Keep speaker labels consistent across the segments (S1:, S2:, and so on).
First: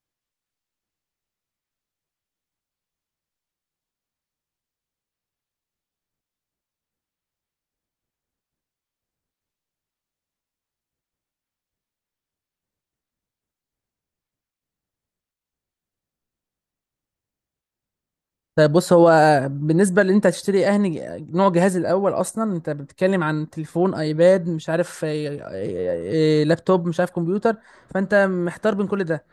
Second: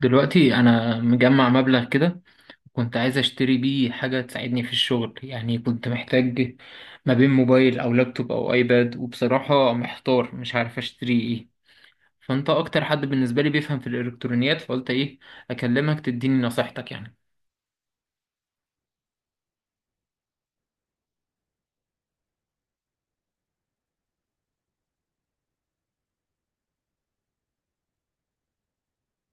S1: دلوقتي انا مجمع مبلغ كده. كنت عايز اشتري بيه حاجة تساعدني في الشغل، يعني كنت محتاج ما بين موبايل او لابتوب او ايباد، وبصراحة محتار مش عارف اشتري ايه. فانت اكتر حد بالنسبة لي بيفهم في الالكترونيات، فقلت ايه اكلمك تديني نصيحتك يعني.
S2: طيب، بص. هو بالنسبة اللي انت هتشتري اهني، نوع جهاز الاول اصلا. انت بتتكلم عن تليفون، ايباد، مش عارف لابتوب، مش عارف كمبيوتر. فانت محتار بين كل ده،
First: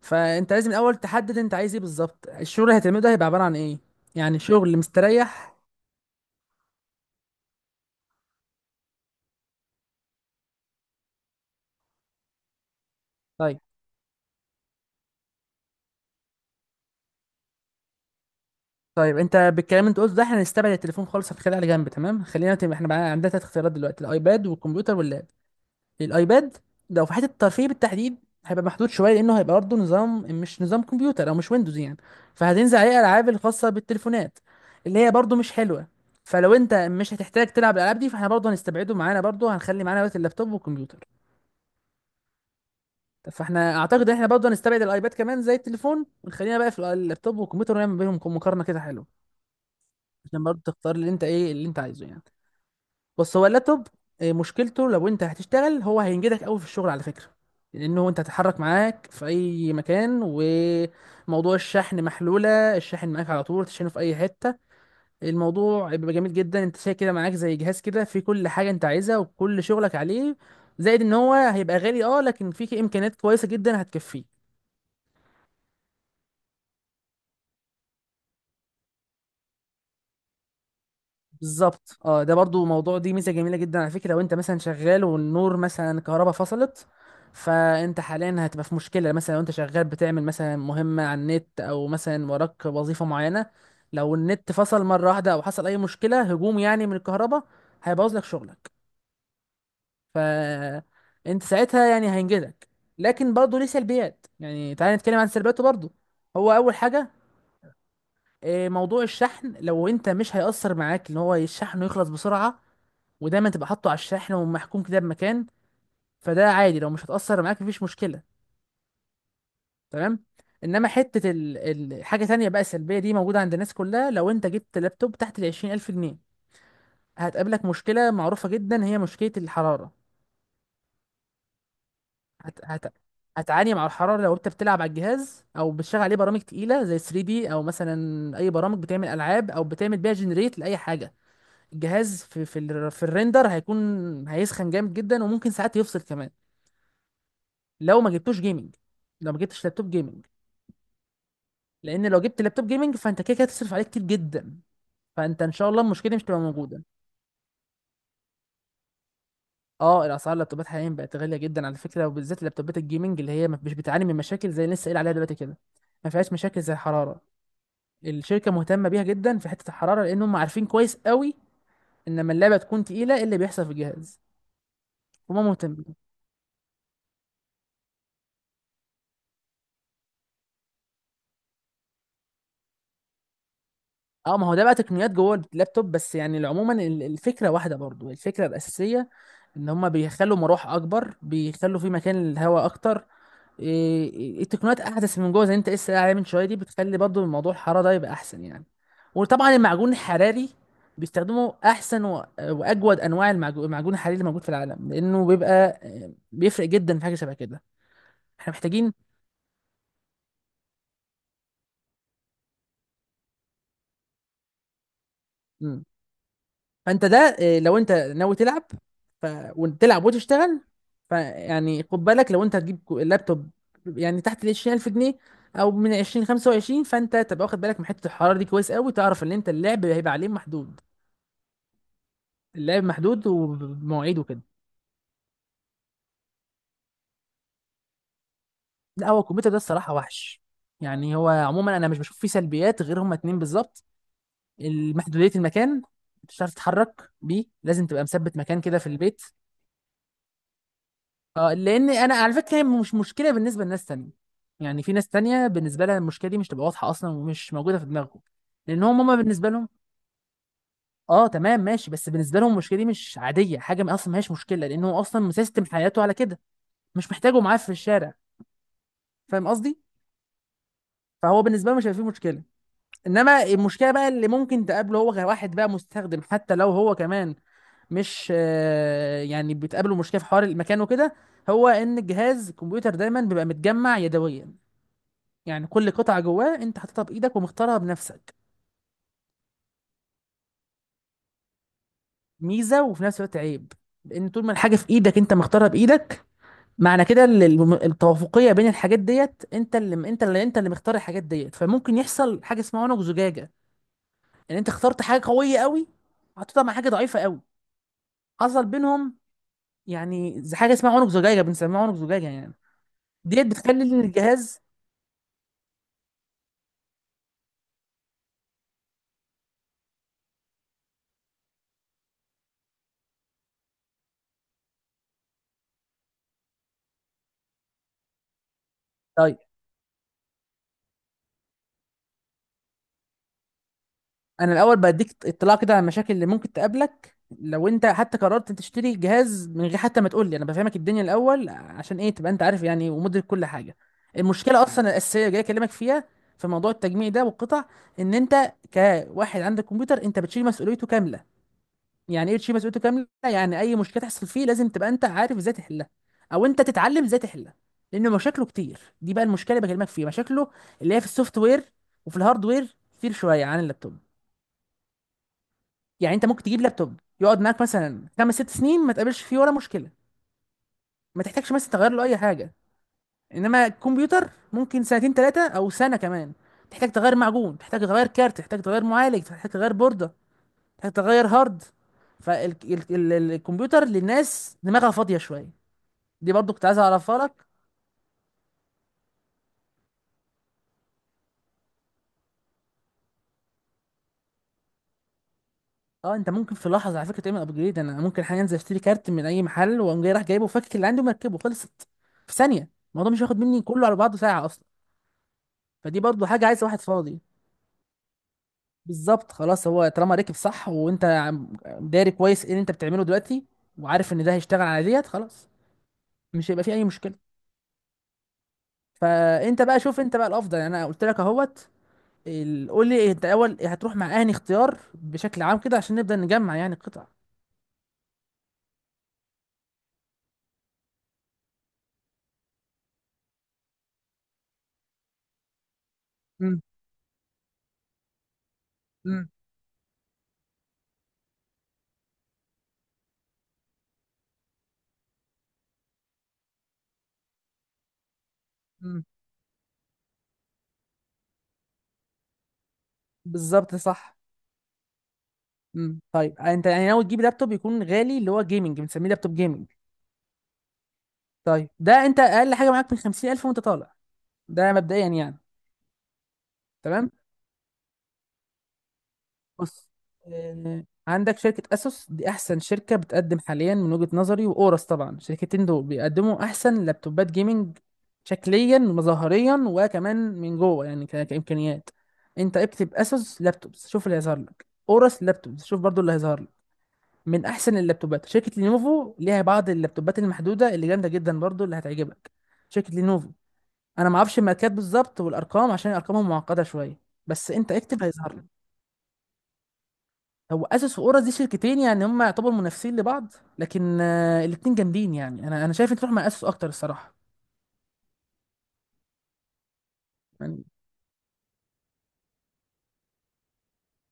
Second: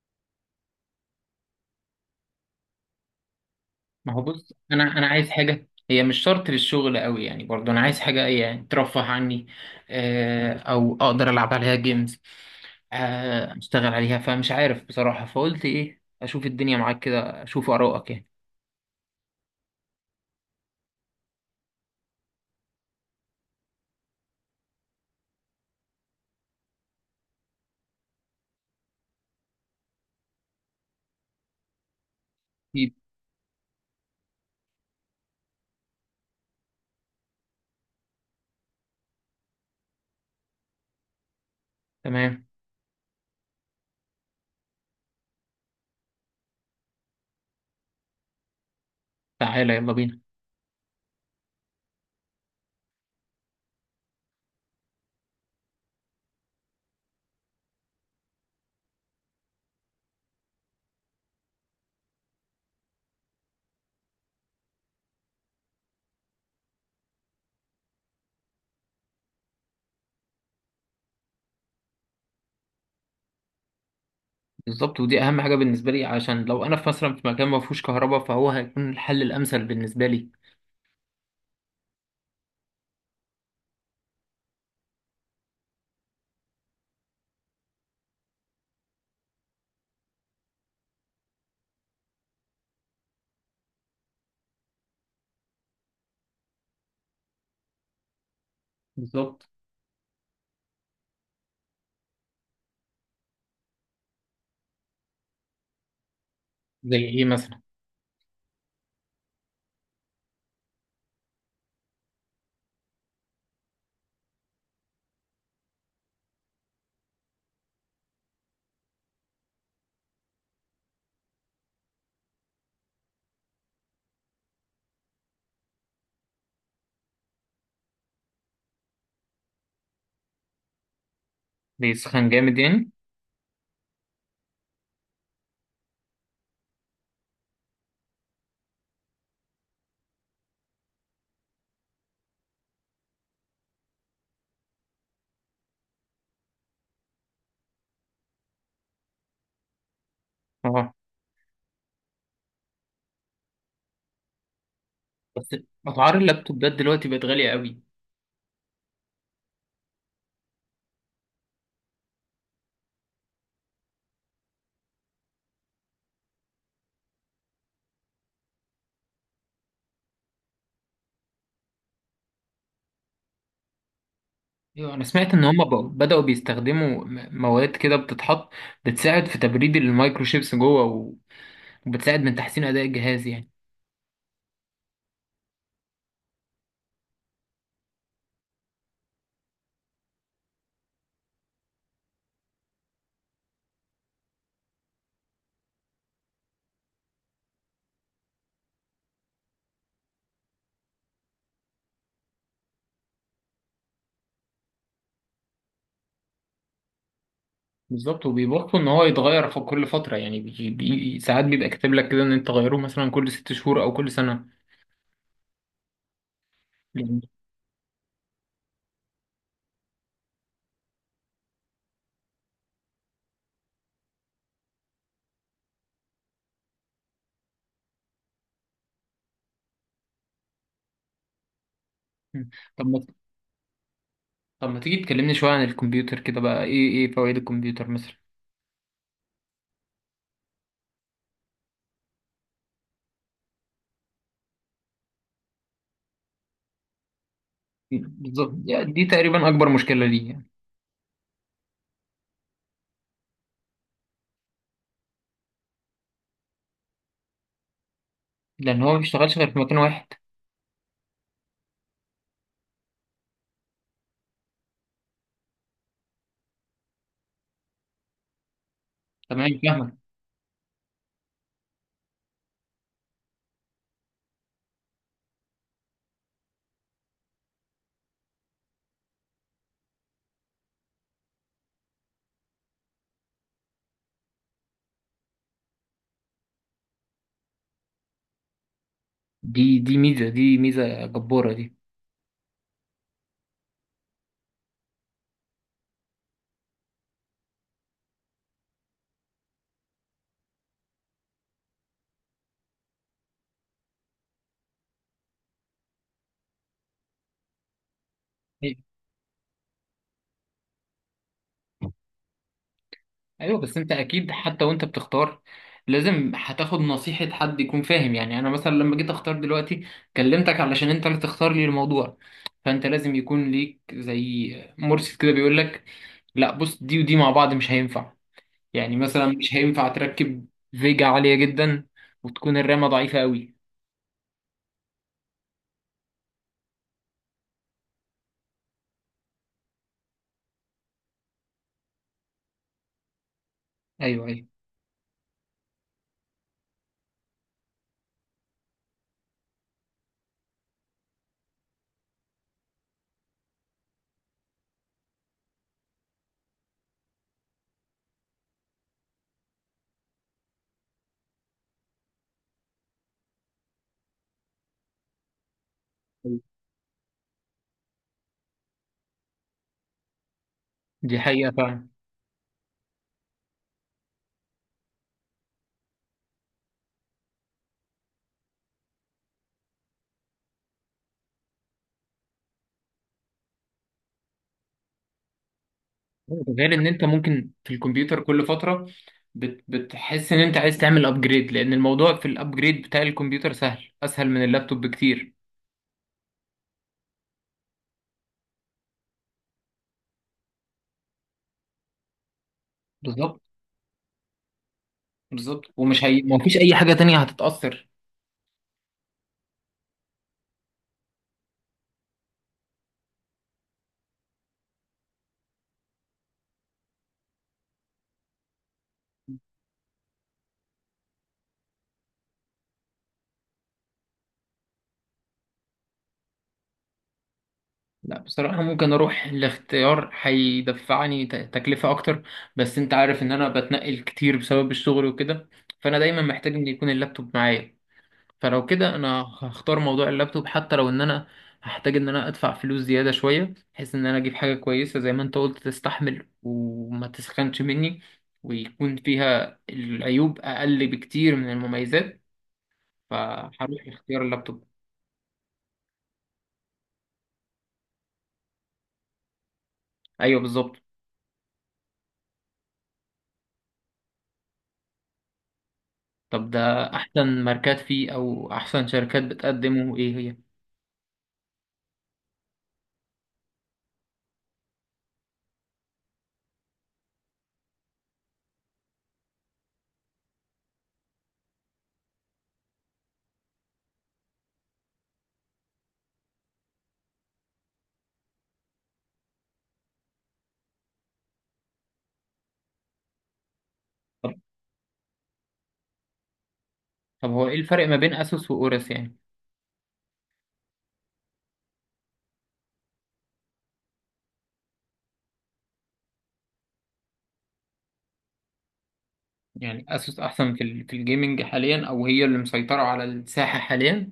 S2: فانت لازم الاول تحدد انت عايز ايه بالظبط. الشغل اللي هتعمله ده هيبقى عبارة عن ايه؟
S1: ما هو
S2: يعني
S1: بص،
S2: شغل
S1: انا عايز
S2: مستريح.
S1: حاجه هي مش شرط للشغل قوي، يعني برضو انا عايز حاجه يعني ترفه عني. آه، او اقدر العب عليها جيمز.
S2: طيب
S1: اشتغل عليها، فمش عارف بصراحه، فقلت ايه اشوف الدنيا معاك كده اشوف ارائك يعني.
S2: طيب انت بالكلام اللي انت قلته ده، احنا هنستبعد التليفون خالص، هنخليه على جنب. تمام، خلينا احنا بقى عندنا تلات اختيارات دلوقتي: الايباد والكمبيوتر واللاب. الايباد لو في حته الترفيه بالتحديد، هيبقى محدود شويه، لانه هيبقى برضه نظام مش نظام كمبيوتر، او مش ويندوز يعني. فهتنزل عليه
S1: أكيد.
S2: الالعاب الخاصه بالتليفونات، اللي هي برضه مش حلوه. فلو انت مش هتحتاج تلعب الالعاب دي، فاحنا برضه هنستبعده. معانا برضه هنخلي معانا بس اللابتوب والكمبيوتر.
S1: تمام.
S2: طب فاحنا اعتقد ان احنا برضه هنستبعد الايباد كمان زي التليفون، ونخلينا بقى في اللابتوب والكمبيوتر، ونعمل بينهم مقارنه كده حلوه،
S1: تعالى يلا بينا.
S2: عشان برضه تختار اللي انت، ايه اللي انت عايزه يعني. بص، هو اللابتوب، مشكلته لو انت هتشتغل، هو هينجدك قوي في الشغل على فكرة، لانه انت هتتحرك معاك في اي مكان، وموضوع الشحن محلولة. الشاحن معاك على طول، تشحنه في اي حتة. الموضوع بيبقى جميل جدا، انت شايل كده معاك زي جهاز كده فيه كل حاجة انت عايزها وكل شغلك عليه. زائد ان هو هيبقى غالي، اه، لكن فيه امكانيات كويسة جدا هتكفيه.
S1: بالظبط، ودي اهم حاجه بالنسبه لي، عشان لو انا في مثلا في مكان ما فيهوش كهرباء، فهو هيكون الحل الامثل بالنسبه لي.
S2: بالظبط، اه. ده برضو موضوع، دي ميزه جميله جدا على فكره. لو انت مثلا شغال، والنور، مثلا كهرباء فصلت، فانت حاليا هتبقى في مشكله. مثلا لو انت شغال بتعمل مثلا مهمه على النت، او مثلا وراك وظيفه معينه، لو النت فصل مره واحده، او حصل اي مشكله، هجوم يعني من الكهرباء، هيبوظ لك شغلك.
S1: بالظبط.
S2: فانت ساعتها يعني هينجزك. لكن برضو ليه سلبيات. يعني تعالى نتكلم عن سلبياته برضو. هو اول
S1: زي
S2: حاجه،
S1: ايه مثلا؟
S2: موضوع الشحن. لو انت مش هيأثر معاك ان هو الشحن يخلص بسرعة، ودايما تبقى حاطه على الشحن ومحكوم كده بمكان، فده عادي. لو مش هتأثر معاك، مفيش مشكلة. تمام. انما حتة حاجة تانية بقى سلبية، دي موجودة عند الناس كلها. لو انت جبت لابتوب تحت 20,000 جنيه، هتقابلك مشكلة معروفة جدا، هي مشكلة الحرارة.
S1: بيسخن جامد
S2: هت... هت...
S1: يعني؟
S2: هتعاني مع الحرارة لو انت بتلعب على الجهاز، او بتشغل عليه برامج تقيلة زي 3D دي، او مثلا اي برامج بتعمل العاب، او بتعمل بيها جنريت لأي حاجة. الجهاز في الريندر هيكون، هيسخن جامد جدا، وممكن ساعات يفصل كمان. لو ما جبتوش جيمنج، لو ما جبتش لابتوب جيمنج.
S1: اه.
S2: لان لو جبت لابتوب جيمنج، فانت كده كده هتصرف عليه كتير جدا، فانت ان
S1: بس
S2: شاء الله المشكله دي
S1: اسعار
S2: مش تبقى
S1: اللابتوبات
S2: موجوده.
S1: دلوقتي بقت غاليه قوي.
S2: اه، الاسعار، اللابتوبات حاليا بقت غاليه جدا على فكره، وبالذات اللابتوبات الجيمنج، اللي هي مش بتعاني من مشاكل زي اللي لسه قايل عليها دلوقتي كده. ما فيهاش مشاكل زي الحراره. الشركه مهتمه بيها جدا في حته الحراره، لان هم عارفين كويس قوي ان لما اللعبه تكون تقيله، ايه اللي بيحصل في الجهاز.
S1: ايوه انا سمعت
S2: هم
S1: ان هم
S2: مهتمين.
S1: بدأوا بيستخدموا مواد كده بتتحط بتساعد في تبريد المايكروشيبس جوه وبتساعد من تحسين اداء الجهاز يعني.
S2: اه، ما هو ده بقى تقنيات جوه اللابتوب بس، يعني عموما الفكره واحده، برضو الفكره الاساسيه ان هما بيخلوا مراوح اكبر، بيخلوا في مكان للهواء اكتر. إيه- إيه، التقنيات احدث من جوه زي انت لسه قايل عليه من شويه، دي بتخلي برضو الموضوع، الحراره ده يبقى احسن يعني. وطبعا المعجون الحراري، بيستخدموا احسن واجود انواع المعجون الحراري اللي موجود في العالم، لانه بيبقى، بيفرق جدا في حاجه شبه كده.
S1: بالظبط،
S2: احنا
S1: وبيبطلوا ان
S2: محتاجين،
S1: هو يتغير في كل فتره، يعني بي بي ساعات بيبقى كاتب لك كده ان انت تغيره مثلا كل 6 شهور او كل سنه
S2: فانت ده
S1: يعني.
S2: لو انت ناوي تلعب، ف... وتلعب وتشتغل، فيعني خد بالك لو انت هتجيب اللابتوب يعني تحت ال 20,000 جنيه، او من 20 25، فانت تبقى واخد بالك من حته الحراره دي كويس قوي، تعرف ان انت اللعب هيبقى عليه محدود.
S1: مم.
S2: اللعب
S1: طب ما
S2: محدود ومواعيد وكده.
S1: طب ما تيجي تكلمني شويه عن الكمبيوتر كده، بقى ايه فوائد الكمبيوتر مثلا؟
S2: لا، هو الكمبيوتر ده الصراحه وحش، يعني هو عموما انا مش بشوف فيه سلبيات غير هما اتنين بالظبط: محدوديه المكان، مش هتعرف تتحرك بيه، لازم تبقى مثبت
S1: بالظبط،
S2: مكان كده في
S1: يعني دي
S2: البيت.
S1: تقريبا اكبر مشكله ليه يعني.
S2: اه، لان انا على فكره، هي مش مشكله بالنسبه لناس تانية. يعني في ناس تانية بالنسبه لها المشكله دي مش تبقى واضحه اصلا، ومش موجوده في دماغهم،
S1: لان
S2: لان
S1: هو ما
S2: هم، هما
S1: بيشتغلش
S2: بالنسبه
S1: غير في
S2: لهم،
S1: مكان واحد.
S2: اه تمام ماشي، بس بالنسبه لهم المشكله دي مش، عاديه حاجه، ما اصلا ما هيش مشكله، لان هو اصلا مسيستم حياته على كده. مش محتاجه معاه في الشارع. فاهم
S1: تمام،
S2: قصدي؟
S1: فاهمك.
S2: فهو بالنسبه له مش هيبقى فيه مشكله. انما المشكله بقى اللي ممكن تقابله، هو كواحد بقى مستخدم حتى لو هو كمان مش يعني بتقابله مشكله في حوار المكان وكده، هو ان الجهاز الكمبيوتر دايما بيبقى متجمع يدويا. يعني كل قطعة جواه انت حاططها بايدك ومختارها بنفسك.
S1: دي ميزه، دي ميزه جباره دي.
S2: ميزة وفي نفس الوقت عيب. لان طول ما الحاجة في ايدك انت مختارها بايدك، معنى كده التوافقية بين الحاجات ديت، انت اللي مختار الحاجات ديت، فممكن يحصل حاجة اسمها عنق زجاجة. ان انت اخترت حاجة قوية قوي، حطيتها مع حاجة ضعيفة قوي، حصل
S1: أيوة.
S2: بينهم، يعني زي حاجة اسمها عنق زجاجة، بنسميها عنق زجاجة يعني، ديت
S1: ايوه بس
S2: بتخلي
S1: انت اكيد
S2: الجهاز.
S1: حتى وانت بتختار لازم هتاخد نصيحة حد يكون فاهم، يعني انا مثلا لما جيت اختار دلوقتي كلمتك علشان انت اللي تختار لي الموضوع. فانت لازم يكون ليك زي مرشد كده بيقول لك لا بص دي ودي مع بعض مش هينفع. يعني مثلا
S2: طيب،
S1: مش هينفع تركب فيجا عالية جدا وتكون الرامة ضعيفة قوي.
S2: انا الاول بديك اطلاع كده على المشاكل اللي ممكن تقابلك لو انت حتى قررت تشتري جهاز، من غير حتى ما تقول لي انا بفهمك الدنيا الاول، عشان ايه تبقى انت عارف يعني، ومدرك كل حاجه.
S1: ايوه، ايوه.
S2: المشكله اصلا الاساسيه جاي اكلمك فيها في موضوع التجميع ده والقطع. ان انت كواحد عندك كمبيوتر، انت بتشيل مسؤوليته كامله. يعني ايه تشيل مسؤوليته كامله؟ يعني اي مشكله تحصل فيه لازم تبقى انت عارف ازاي تحلها، او انت تتعلم ازاي تحلها. لان مشاكله كتير. دي بقى المشكله اللي بكلمك فيها، مشاكله اللي هي في السوفت وير وفي الهارد وير، كتير شويه عن اللابتوب. يعني انت ممكن تجيب لابتوب يقعد معاك مثلا 5 6 سنين ما تقابلش فيه ولا مشكله،
S1: دي
S2: ما
S1: حقيقة
S2: تحتاجش مثلا تغير
S1: فعلا.
S2: له اي حاجه. انما الكمبيوتر ممكن 2 3 او سنة كمان، تحتاج تغير معجون، تحتاج تغير كارت، تحتاج تغير معالج، تحتاج تغير بورده، تحتاج تغير هارد. فالكمبيوتر للناس دماغها فاضيه شويه. دي برضو كنت
S1: غير
S2: عايز
S1: ان انت
S2: اعرفها لك.
S1: ممكن في الكمبيوتر كل فتره بتحس ان انت عايز تعمل ابجريد، لان الموضوع في الابجريد بتاع الكمبيوتر سهل اسهل من اللابتوب بكتير.
S2: اه، انت ممكن في لحظه على فكره تعمل ابجريد. انا ممكن حاليا انزل اشتري كارت من اي محل، واقوم جاي رايح جايبه، وفكك اللي عندي ومركبه، خلصت في ثانيه. الموضوع مش هياخد
S1: بالظبط،
S2: مني كله على بعضه ساعه اصلا.
S1: بالظبط،
S2: فدي
S1: ومش
S2: برضو
S1: ما
S2: حاجه
S1: فيش
S2: عايزه
S1: اي
S2: واحد
S1: حاجه تانية
S2: فاضي.
S1: هتتاثر.
S2: بالظبط، خلاص، هو طالما ركب صح، وانت داري كويس ايه اللي انت بتعمله دلوقتي، وعارف ان ده هيشتغل على ديت، خلاص، مش هيبقى فيه اي مشكله. فانت بقى شوف انت بقى الافضل يعني. انا قلت لك اهوت. قول لي انت اول هتروح مع اهني اختيار بشكل عام كده، عشان نبدا نجمع يعني قطع.
S1: لا بصراحه ممكن اروح لاختيار هيدفعني تكلفه اكتر، بس انت عارف ان انا بتنقل كتير بسبب الشغل وكده، فانا دايما محتاج
S2: مم.
S1: ان يكون اللابتوب معايا. فلو كده انا
S2: مم.
S1: هختار موضوع اللابتوب، حتى لو ان انا هحتاج ان انا ادفع فلوس زيادة شوية، بحيث ان انا اجيب حاجة كويسة زي ما انت قلت تستحمل وما تسخنش مني ويكون
S2: مم.
S1: فيها العيوب اقل بكتير من المميزات.
S2: بالظبط،
S1: فهروح
S2: صح.
S1: لاختيار اللابتوب.
S2: امم، طيب انت يعني ناوي تجيب لابتوب يكون غالي اللي هو جيمنج، بنسميه لابتوب جيمنج.
S1: ايوه بالظبط.
S2: طيب ده انت اقل حاجه معاك من 50,000 وانت طالع. ده مبدئيا يعني.
S1: طب ده
S2: تمام.
S1: احسن ماركات فيه او احسن شركات
S2: بص،
S1: بتقدمه ايه هي؟
S2: عندك شركة أسوس، دي أحسن شركة بتقدم حاليا من وجهة نظري، وأورس طبعا. الشركتين دول بيقدموا أحسن لابتوبات جيمنج، شكليا ومظاهريا، وكمان من جوه يعني كإمكانيات. أنت اكتب أسوس لابتوبس، شوف اللي هيظهر لك، أورس لابتوبس، شوف برضو اللي هيظهر لك. من أحسن اللابتوبات شركة لينوفو، ليها بعض اللابتوبات المحدودة اللي جامدة جدا برضو اللي هتعجبك، شركة لينوفو. أنا
S1: طب
S2: معرفش الماركات بالظبط والأرقام، عشان أرقامهم معقدة شوية.
S1: طب هو
S2: بس
S1: ايه
S2: أنت
S1: الفرق ما
S2: اكتب
S1: بين
S2: هيظهر.
S1: اسوس واورس يعني؟
S2: هو اسس واورا دي شركتين، يعني هم يعتبروا منافسين لبعض، لكن الاتنين جامدين يعني. انا شايف انت تروح مع اسس اكتر الصراحه
S1: يعني اسوس احسن في
S2: يعني.
S1: في الجيمنج حاليا، او هي اللي مسيطرة على الساحة حاليا؟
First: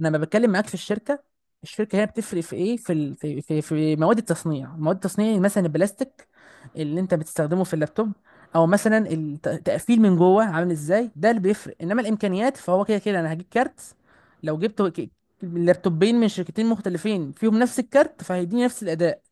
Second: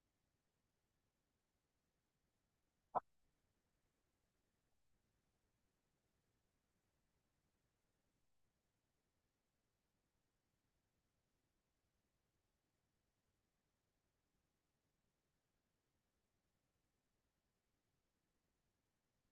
S2: أنا لما بتكلم معاك في الشركه، الشركه هي بتفرق في ايه؟ في ال... في في في مواد التصنيع. مواد التصنيع مثلا البلاستيك اللي انت بتستخدمه في اللابتوب، او مثلا التقفيل من جوه عامل ازاي، ده اللي بيفرق. انما الامكانيات فهو كده كده، انا هجيب كارت، لو جبت لابتوبين من شركتين مختلفين، فيهم نفس الكارت، فهيديني نفس الاداء.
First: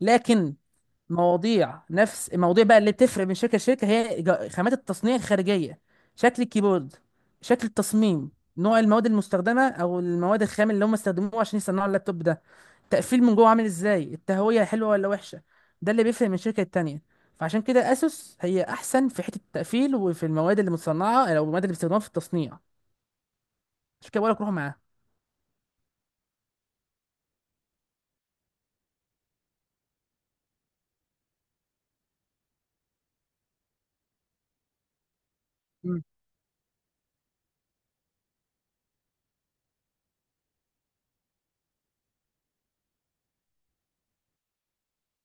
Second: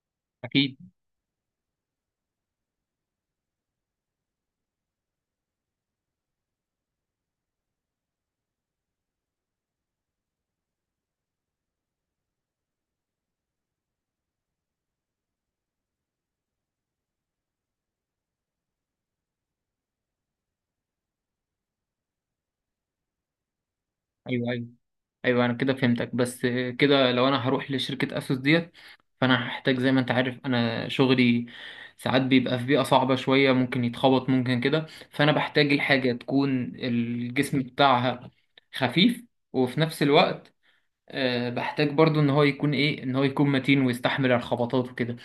S2: لكن
S1: اكيد.
S2: مواضيع، نفس المواضيع بقى اللي بتفرق من شركة لشركة، هي خامات التصنيع الخارجية، شكل الكيبورد، شكل التصميم، نوع المواد المستخدمة، أو المواد الخام اللي هم استخدموها عشان يصنعوا اللابتوب ده، تقفيل من جوه عامل إزاي، التهوية حلوة ولا وحشة. ده اللي بيفرق من شركة التانية. فعشان كده أسوس هي أحسن في حتة التقفيل، وفي المواد اللي متصنعة، أو المواد اللي بيستخدموها في التصنيع. عشان كده بقولك روح
S1: ايوه، ايوه،
S2: معاها.
S1: ايوه، انا كده فهمتك. بس كده لو انا هروح لشركه اسوس ديت، فانا هحتاج زي ما انت عارف انا شغلي ساعات بيبقى في بيئه صعبه شويه، ممكن يتخبط ممكن كده، فانا بحتاج
S2: مم.
S1: الحاجه تكون الجسم بتاعها خفيف، وفي نفس الوقت بحتاج برضو ان هو يكون متين ويستحمل الخبطات وكده.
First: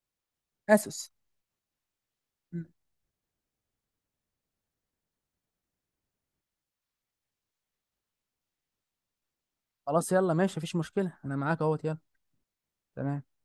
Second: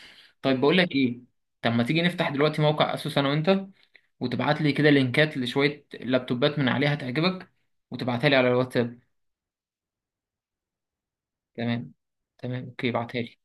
S1: طيب بقول لك
S2: أسوس.
S1: ايه؟ طب ما تيجي نفتح دلوقتي
S2: مم.
S1: موقع اسوس انا وانت وتبعت لي كده لينكات لشويه لابتوبات من عليها تعجبك، وتبعتها لي على الواتساب.
S2: خلاص، يلا ماشي، مفيش مشكلة. أنا معاك أهوت،
S1: تمام.
S2: يلا.
S1: تمام اوكي، ابعتها
S2: تمام.
S1: لي.